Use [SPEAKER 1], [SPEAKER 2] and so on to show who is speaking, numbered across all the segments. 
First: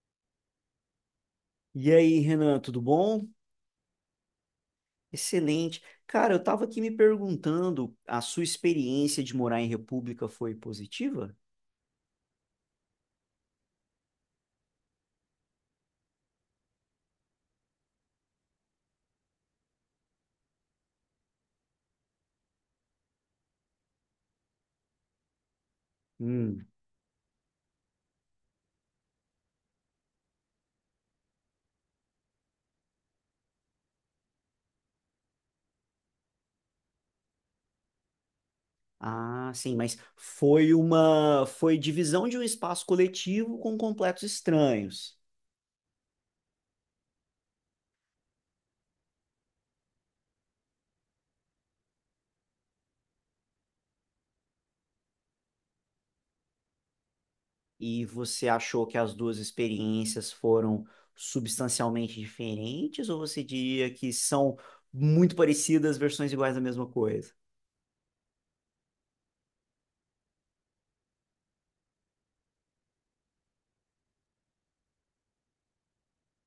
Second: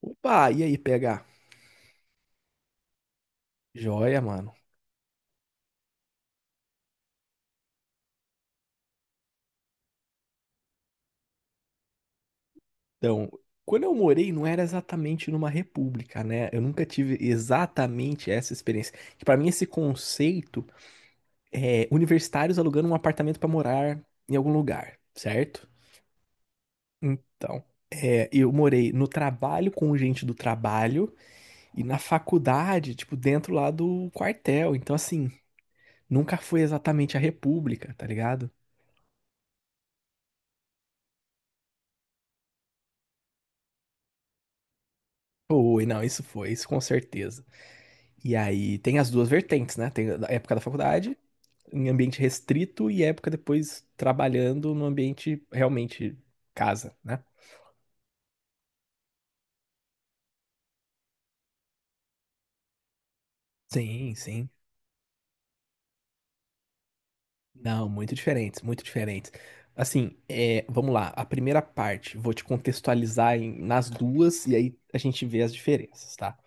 [SPEAKER 1] Opa, e aí, PH?
[SPEAKER 2] E aí, Renan, tudo bom?
[SPEAKER 1] Joia, mano.
[SPEAKER 2] Excelente. Cara, eu estava aqui me perguntando, a sua experiência de morar em República foi positiva?
[SPEAKER 1] Então, quando eu morei, não era exatamente numa república, né? Eu nunca tive exatamente essa experiência. Que para mim, esse conceito é universitários alugando um apartamento para morar em algum lugar, certo?
[SPEAKER 2] Hum.
[SPEAKER 1] Então, eu morei no trabalho com gente do trabalho e na faculdade, tipo, dentro lá do quartel. Então, assim, nunca foi exatamente a república, tá ligado?
[SPEAKER 2] Ah, sim, mas foi divisão de um espaço coletivo com completos estranhos.
[SPEAKER 1] Foi, não, isso foi, isso com certeza. E aí tem as duas vertentes, né? Tem a época da faculdade, em ambiente restrito, e época depois trabalhando no ambiente realmente casa, né?
[SPEAKER 2] E você achou que as duas experiências foram substancialmente diferentes, ou você diria que
[SPEAKER 1] Sim, sim.
[SPEAKER 2] são muito parecidas, versões iguais da mesma coisa?
[SPEAKER 1] Não, muito diferentes, muito diferentes. Assim, vamos lá. A primeira parte, vou te contextualizar nas duas e aí a gente vê as diferenças, tá?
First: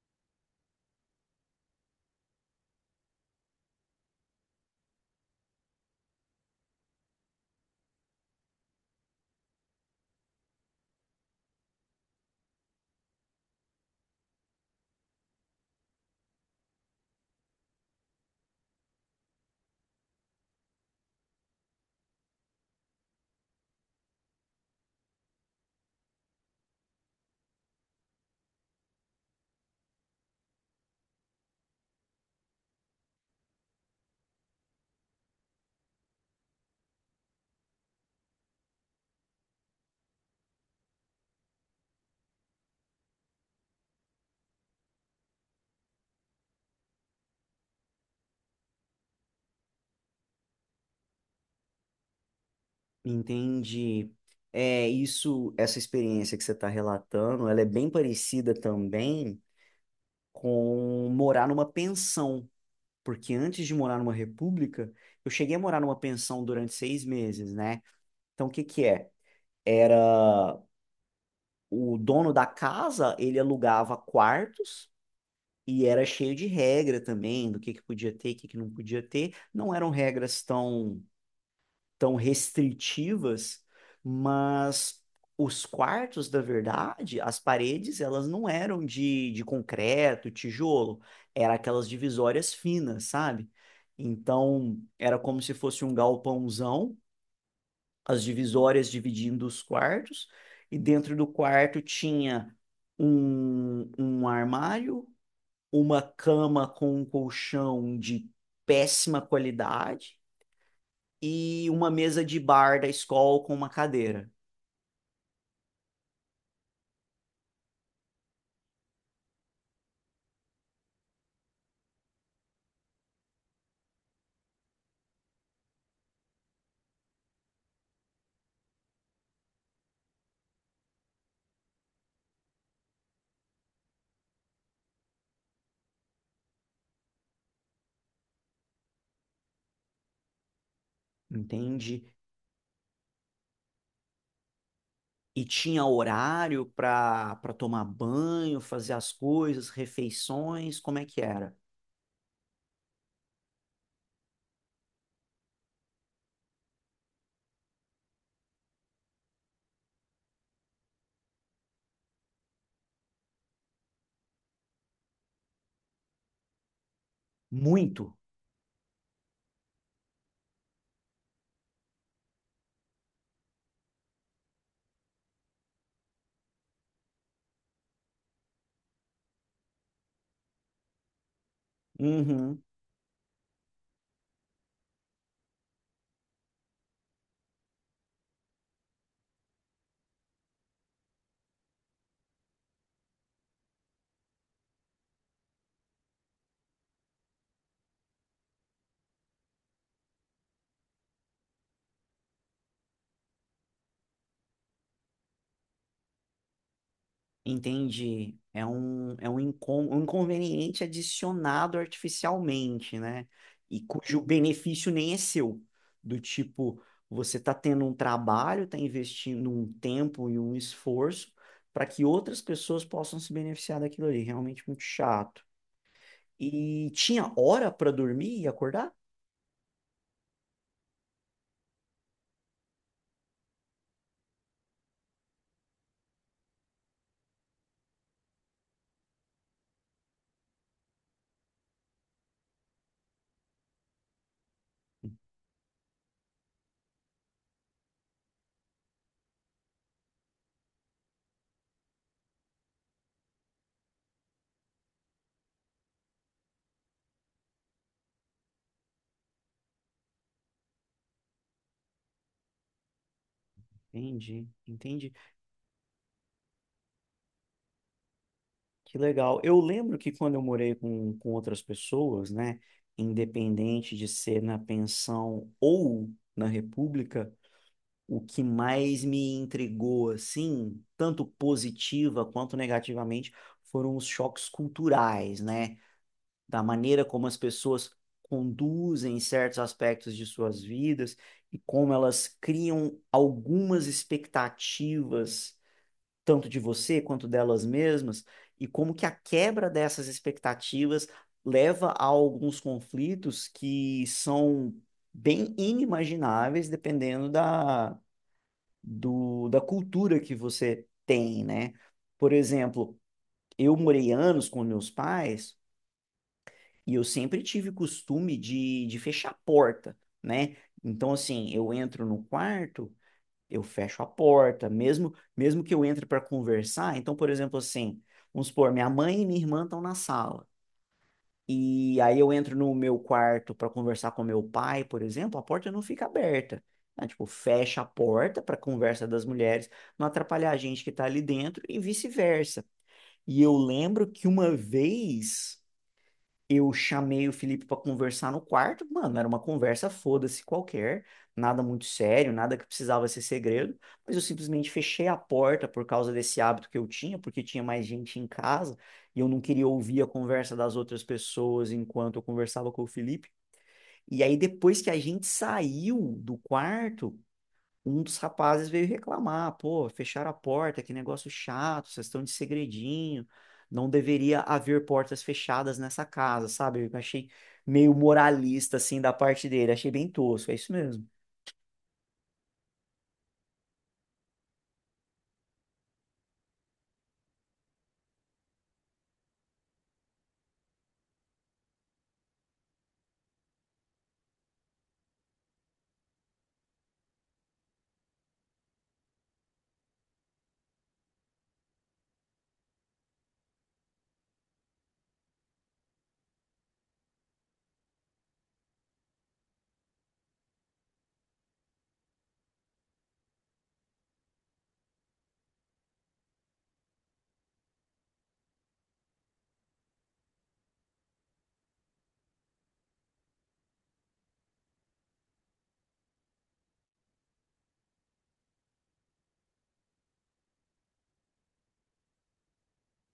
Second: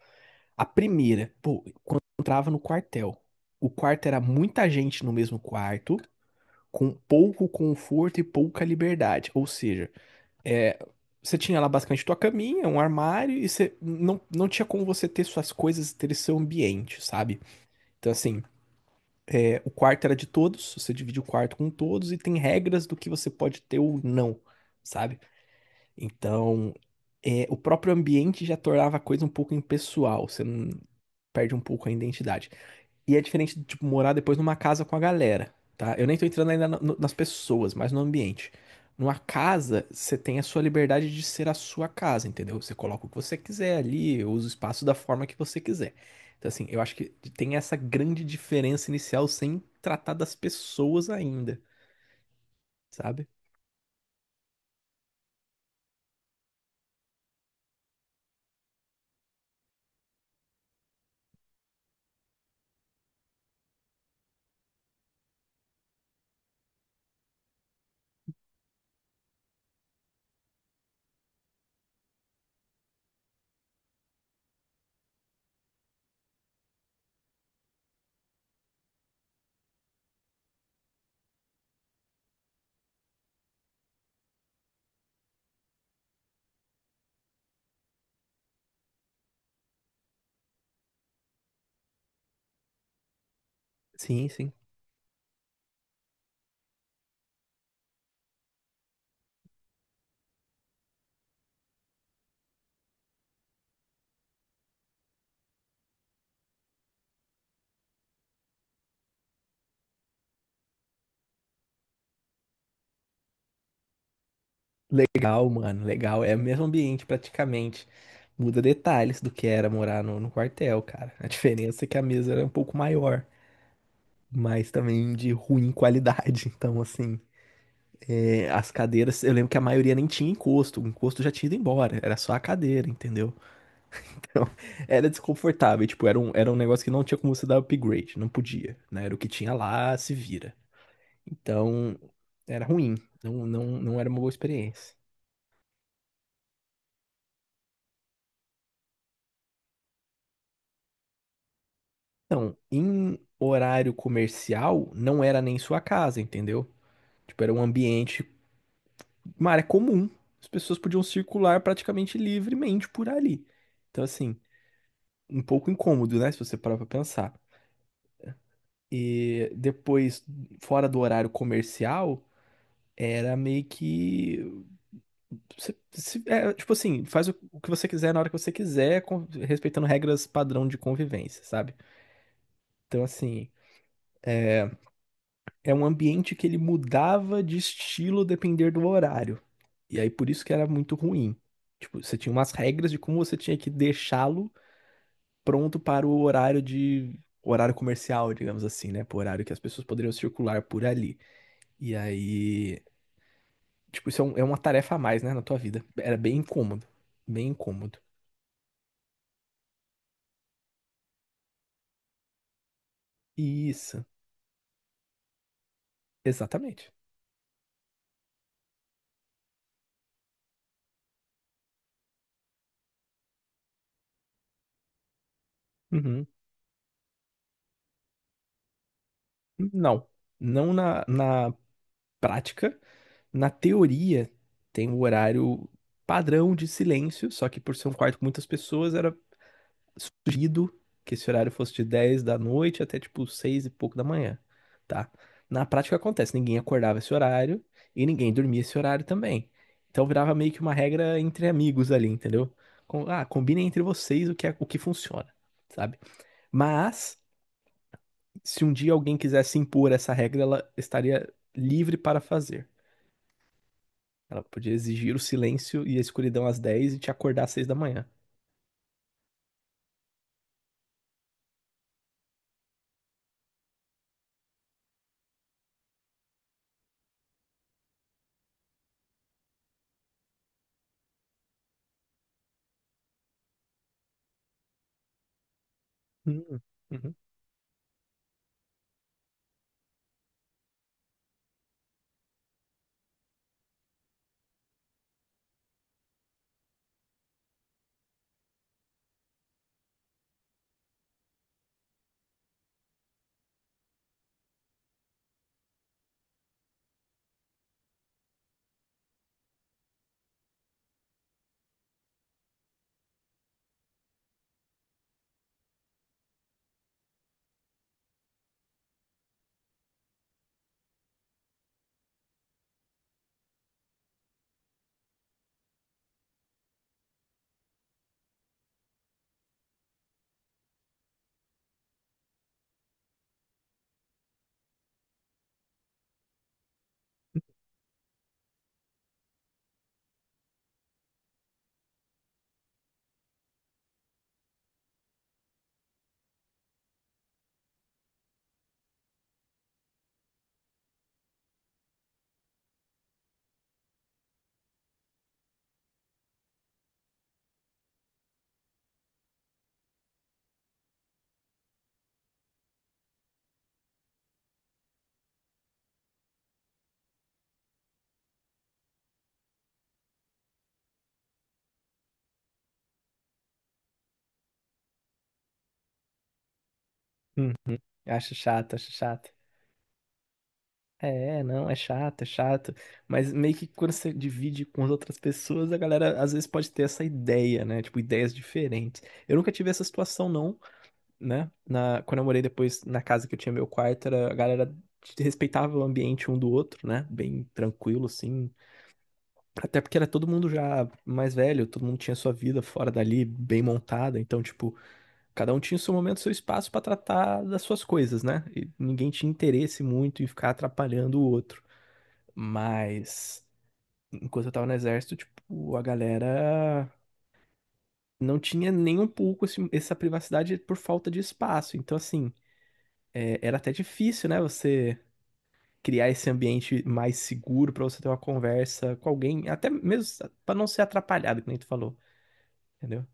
[SPEAKER 1] A primeira, pô, quando eu entrava no quartel, o quarto era muita gente no mesmo quarto, com pouco conforto e pouca liberdade. Ou seja, É, você tinha lá basicamente tua caminha, um armário, e você não, não tinha como você ter suas coisas, ter seu ambiente, sabe? Então, assim, o quarto era de todos, você divide o quarto com todos, e tem regras do que você pode ter ou não, sabe? Então, o próprio ambiente já tornava a coisa um pouco impessoal, você não perde um pouco a identidade. E é diferente de, tipo, morar depois numa casa com a galera, tá? Eu nem tô entrando ainda nas pessoas, mas no ambiente. Numa casa, você tem a sua liberdade de ser a sua casa, entendeu? Você coloca o que você quiser ali, usa o espaço da forma que você quiser. Então, assim, eu acho que tem essa grande diferença inicial sem tratar das pessoas ainda, sabe?
[SPEAKER 2] Entendi. É isso, essa experiência que você está relatando, ela é bem parecida também com morar numa pensão, porque antes de morar numa república, eu cheguei a morar numa pensão durante 6 meses, né? Então, o que que é? Era o dono da casa, ele alugava quartos e era cheio de regra também, do que podia ter, o que que não podia ter. Não eram regras tão restritivas, mas os quartos, da verdade, as paredes, elas não eram de concreto, tijolo, era aquelas divisórias finas, sabe?
[SPEAKER 1] Sim, sim.
[SPEAKER 2] Então, era como se fosse um galpãozão, as divisórias dividindo os quartos, e dentro do quarto tinha um armário, uma cama com um colchão de péssima qualidade, e uma mesa de bar da escola com uma cadeira,
[SPEAKER 1] Legal, mano, legal. É o mesmo ambiente praticamente. Muda detalhes do que era morar no quartel, cara. A diferença é que a mesa era um pouco maior, mas também de ruim qualidade. Então, assim, as cadeiras, eu lembro que a maioria nem tinha encosto, o encosto já tinha ido embora, era só a cadeira, entendeu? Então, era desconfortável, tipo, era um negócio que não tinha como você dar upgrade, não podia, né? Era o que tinha lá, se vira. Então,
[SPEAKER 2] entende?
[SPEAKER 1] era ruim, não era uma boa experiência.
[SPEAKER 2] E tinha horário para tomar banho, fazer as coisas, refeições, como é que era?
[SPEAKER 1] Então, em horário comercial, não era nem sua casa, entendeu? Tipo, era um ambiente, uma área comum. As pessoas podiam circular praticamente livremente por ali. Então, assim, um pouco incômodo, né? Se você parar pra pensar.
[SPEAKER 2] Muito.
[SPEAKER 1] E depois, fora do horário comercial, era meio que tipo assim, faz o que você quiser na hora que você quiser, respeitando regras padrão de convivência, sabe?
[SPEAKER 2] Uhum.
[SPEAKER 1] Então, assim, é um ambiente que ele mudava de estilo depender do horário. E aí, por isso que era muito ruim. Tipo, você tinha umas regras de como você tinha que deixá-lo pronto para o horário de horário comercial, digamos assim, né? Pro horário que as pessoas poderiam circular por ali. E aí, tipo, é uma tarefa a mais, né, na tua vida. Era bem incômodo, bem incômodo.
[SPEAKER 2] Entendi. É um inconveniente adicionado artificialmente, né? E
[SPEAKER 1] Isso,
[SPEAKER 2] cujo benefício nem é seu. Do tipo,
[SPEAKER 1] exatamente.
[SPEAKER 2] você está tendo um trabalho, está investindo um tempo e um esforço para que outras pessoas possam se beneficiar daquilo ali. Realmente muito chato.
[SPEAKER 1] Uhum.
[SPEAKER 2] E tinha hora para dormir e acordar?
[SPEAKER 1] Não, na prática, na teoria tem o horário padrão de silêncio, só que por ser um quarto com muitas pessoas, era sugerido que esse horário fosse de 10 da noite até tipo 6 e pouco da manhã, tá? Na prática acontece, ninguém acordava esse horário e ninguém dormia esse horário também. Então virava meio que uma regra entre amigos ali, entendeu? Combinem entre vocês o que funciona, sabe? Mas se um dia alguém quisesse impor essa regra, ela estaria livre para fazer. Ela
[SPEAKER 2] Entendi,
[SPEAKER 1] podia
[SPEAKER 2] entendi.
[SPEAKER 1] exigir o silêncio e a escuridão às 10 e te acordar às 6 da manhã.
[SPEAKER 2] Que legal. Eu lembro que quando eu morei com outras pessoas, né, independente de ser na pensão ou na república, o que mais me intrigou, assim, tanto positiva quanto negativamente, foram os choques culturais, né,
[SPEAKER 1] Hum,
[SPEAKER 2] da maneira
[SPEAKER 1] uhum,
[SPEAKER 2] como as pessoas conduzem certos aspectos de suas vidas e como elas criam algumas expectativas tanto de você quanto delas mesmas, e como que a quebra dessas expectativas leva a alguns conflitos que são bem inimagináveis dependendo da cultura que você tem, né? Por exemplo, eu morei anos com meus pais e eu sempre tive costume de fechar a porta, né? Então, assim, eu entro no quarto eu fecho a porta, mesmo que eu entre para conversar. Então, por exemplo, assim, vamos supor, minha mãe e minha irmã estão na sala. E aí eu entro no meu quarto para conversar com meu pai, por exemplo, a porta não fica aberta. Né? Tipo, fecha a porta para conversa das mulheres, não atrapalhar a gente que está ali dentro e vice-versa. E eu lembro que uma vez eu chamei o Felipe para conversar no quarto, mano, era uma conversa foda-se qualquer, nada muito sério, nada que precisava ser segredo, mas eu simplesmente fechei a porta por causa desse hábito que eu tinha, porque tinha mais gente em casa e eu não queria ouvir a conversa das outras pessoas enquanto eu conversava com o Felipe. E aí depois que a gente saiu do quarto, um dos rapazes veio reclamar: pô, fecharam a porta, que negócio chato, vocês estão de segredinho, não deveria haver portas fechadas nessa casa, sabe? Eu achei
[SPEAKER 1] uhum.
[SPEAKER 2] meio
[SPEAKER 1] Acho chato,
[SPEAKER 2] moralista,
[SPEAKER 1] acho
[SPEAKER 2] assim, da
[SPEAKER 1] chato.
[SPEAKER 2] parte dele, achei bem tosco, é isso mesmo.
[SPEAKER 1] É, não, é chato, é chato. Mas meio que quando você divide com as outras pessoas, a galera às vezes pode ter essa ideia, né? Tipo, ideias diferentes. Eu nunca tive essa situação, não, né? Quando eu morei depois na casa que eu tinha meu quarto, a galera respeitava o ambiente um do outro, né? Bem tranquilo, assim. Até porque era todo mundo já mais velho, todo mundo tinha sua vida fora dali, bem montada. Então, tipo, cada um tinha o seu momento, o seu espaço pra tratar das suas coisas, né? E ninguém tinha interesse muito em ficar atrapalhando o outro. Mas enquanto eu tava no exército, tipo, a galera não tinha nem um pouco essa privacidade por falta de espaço. Então, assim, era até difícil, né? Você criar esse ambiente mais seguro pra você ter uma conversa com alguém, até mesmo pra não ser atrapalhado, que nem tu falou, entendeu?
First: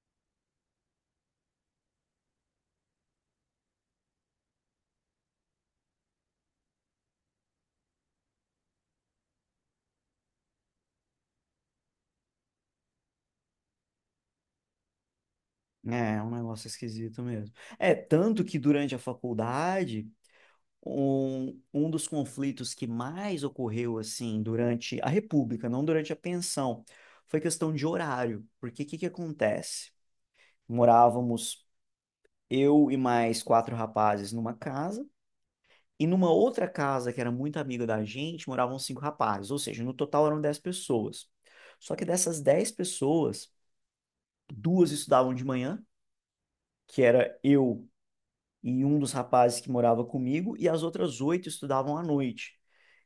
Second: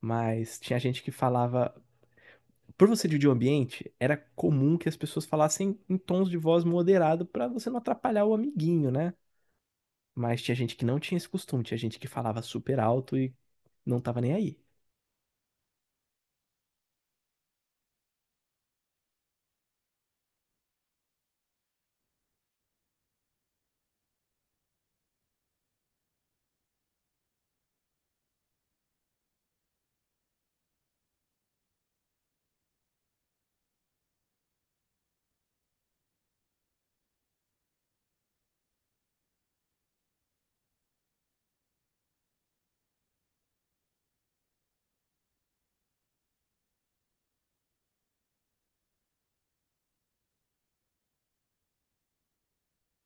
[SPEAKER 1] Mas tinha gente que falava. Por você dividir o ambiente, era comum que as pessoas falassem em tons de voz moderado pra você não atrapalhar o amiguinho, né? Mas tinha gente que não tinha esse costume, tinha gente que falava super alto e não tava nem aí.
[SPEAKER 2] É, é um negócio esquisito mesmo. É, tanto que durante a faculdade, um dos conflitos que mais ocorreu, assim, durante a República, não durante a pensão, foi questão de horário, porque o que que acontece? Morávamos eu e mais quatro rapazes numa casa, e numa outra casa que era muito amiga da gente, moravam cinco rapazes, ou seja, no total eram 10 pessoas. Só que dessas 10 pessoas, duas estudavam de manhã, que era eu e um dos rapazes que morava comigo, e as outras oito estudavam à noite.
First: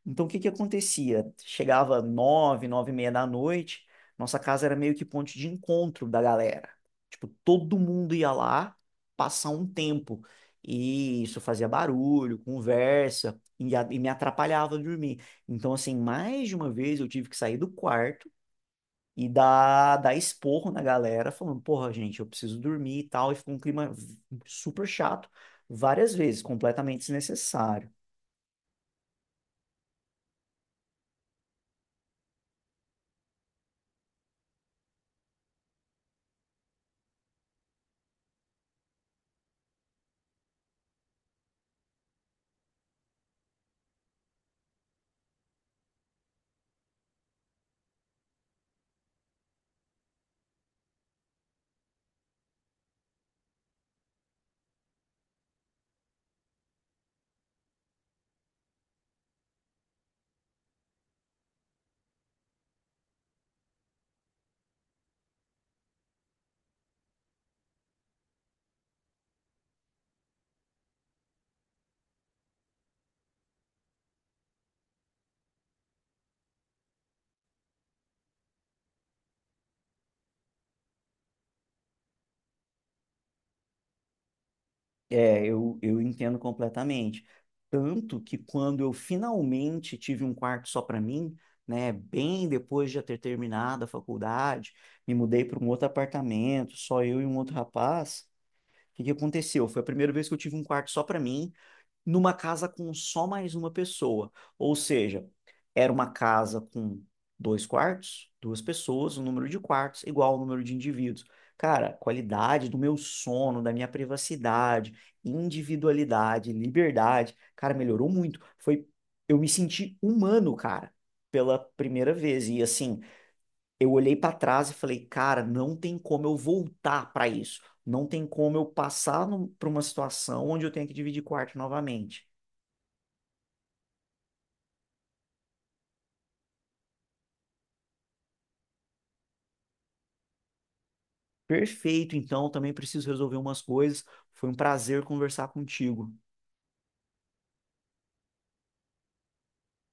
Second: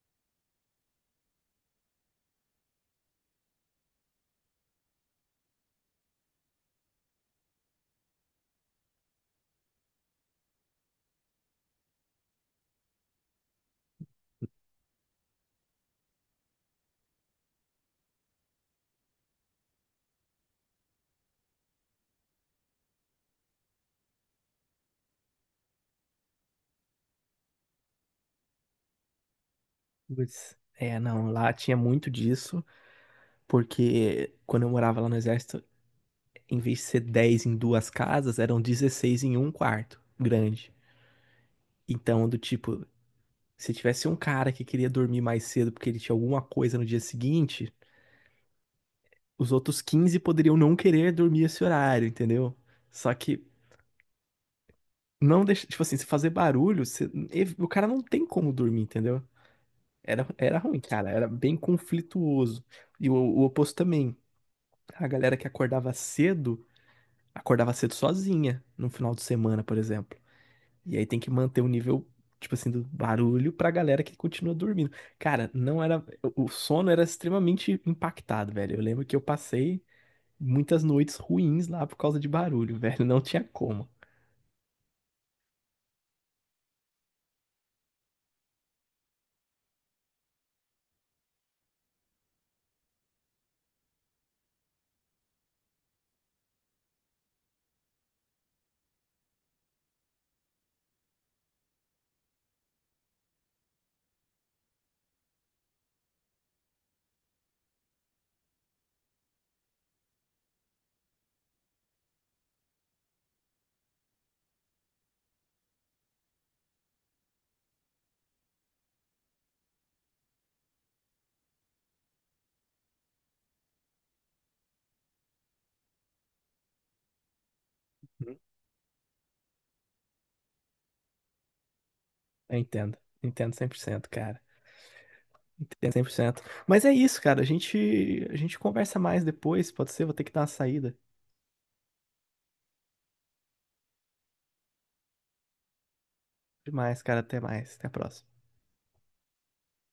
[SPEAKER 2] Então, o que que acontecia? Chegava nove, nove e meia da noite, nossa casa era meio que ponte de encontro da galera. Tipo, todo mundo ia lá passar um tempo. E isso fazia barulho, conversa, e me atrapalhava dormir. Então, assim, mais de uma vez eu tive que sair do quarto e dá esporro na galera, falando, porra, gente, eu preciso dormir e tal, e ficou um clima super chato, várias vezes, completamente desnecessário.
[SPEAKER 1] Putz. É, não, lá tinha muito disso, porque quando eu morava lá no exército, em vez de ser 10 em 2 casas, eram 16 em um quarto grande. Então, do tipo, se tivesse um cara que queria dormir mais cedo porque ele tinha alguma coisa no dia seguinte, os outros 15 poderiam não querer dormir esse horário, entendeu? Só que não deixa, tipo assim, se fazer barulho, o cara não tem como dormir, entendeu? Era ruim, cara. Era bem conflituoso. E o oposto também. A galera que acordava cedo sozinha no final de semana, por exemplo. E aí tem que manter o nível, tipo assim, do barulho pra galera que continua dormindo. Cara, não era. O sono era extremamente impactado, velho. Eu lembro que eu passei muitas noites ruins lá por causa de barulho, velho. Não tinha como.
[SPEAKER 2] É, eu entendo completamente. Tanto que quando eu finalmente tive um quarto só para mim, né, bem depois de já ter terminado a faculdade, me mudei para um outro apartamento, só eu e um outro rapaz. O que que aconteceu? Foi a primeira vez que eu tive um quarto só para mim, numa casa com só mais uma pessoa. Ou seja, era uma casa com dois quartos, duas pessoas, o número de quartos igual ao número de indivíduos. Cara, qualidade do meu sono, da minha privacidade, individualidade, liberdade, cara, melhorou muito. Foi, eu me senti humano, cara, pela primeira vez. E assim, eu olhei para trás e falei, cara, não tem como eu voltar para isso. Não tem
[SPEAKER 1] Uhum.
[SPEAKER 2] como eu passar para uma situação onde eu tenho que dividir quarto novamente.
[SPEAKER 1] Eu entendo. Entendo 100%, cara. Entendo 100%. Mas é isso, cara. A gente conversa mais depois, pode ser? Vou ter que dar uma saída.
[SPEAKER 2] Perfeito, então também preciso resolver umas coisas. Foi um prazer conversar contigo.
[SPEAKER 1] Demais, cara. Até mais. Até a próxima.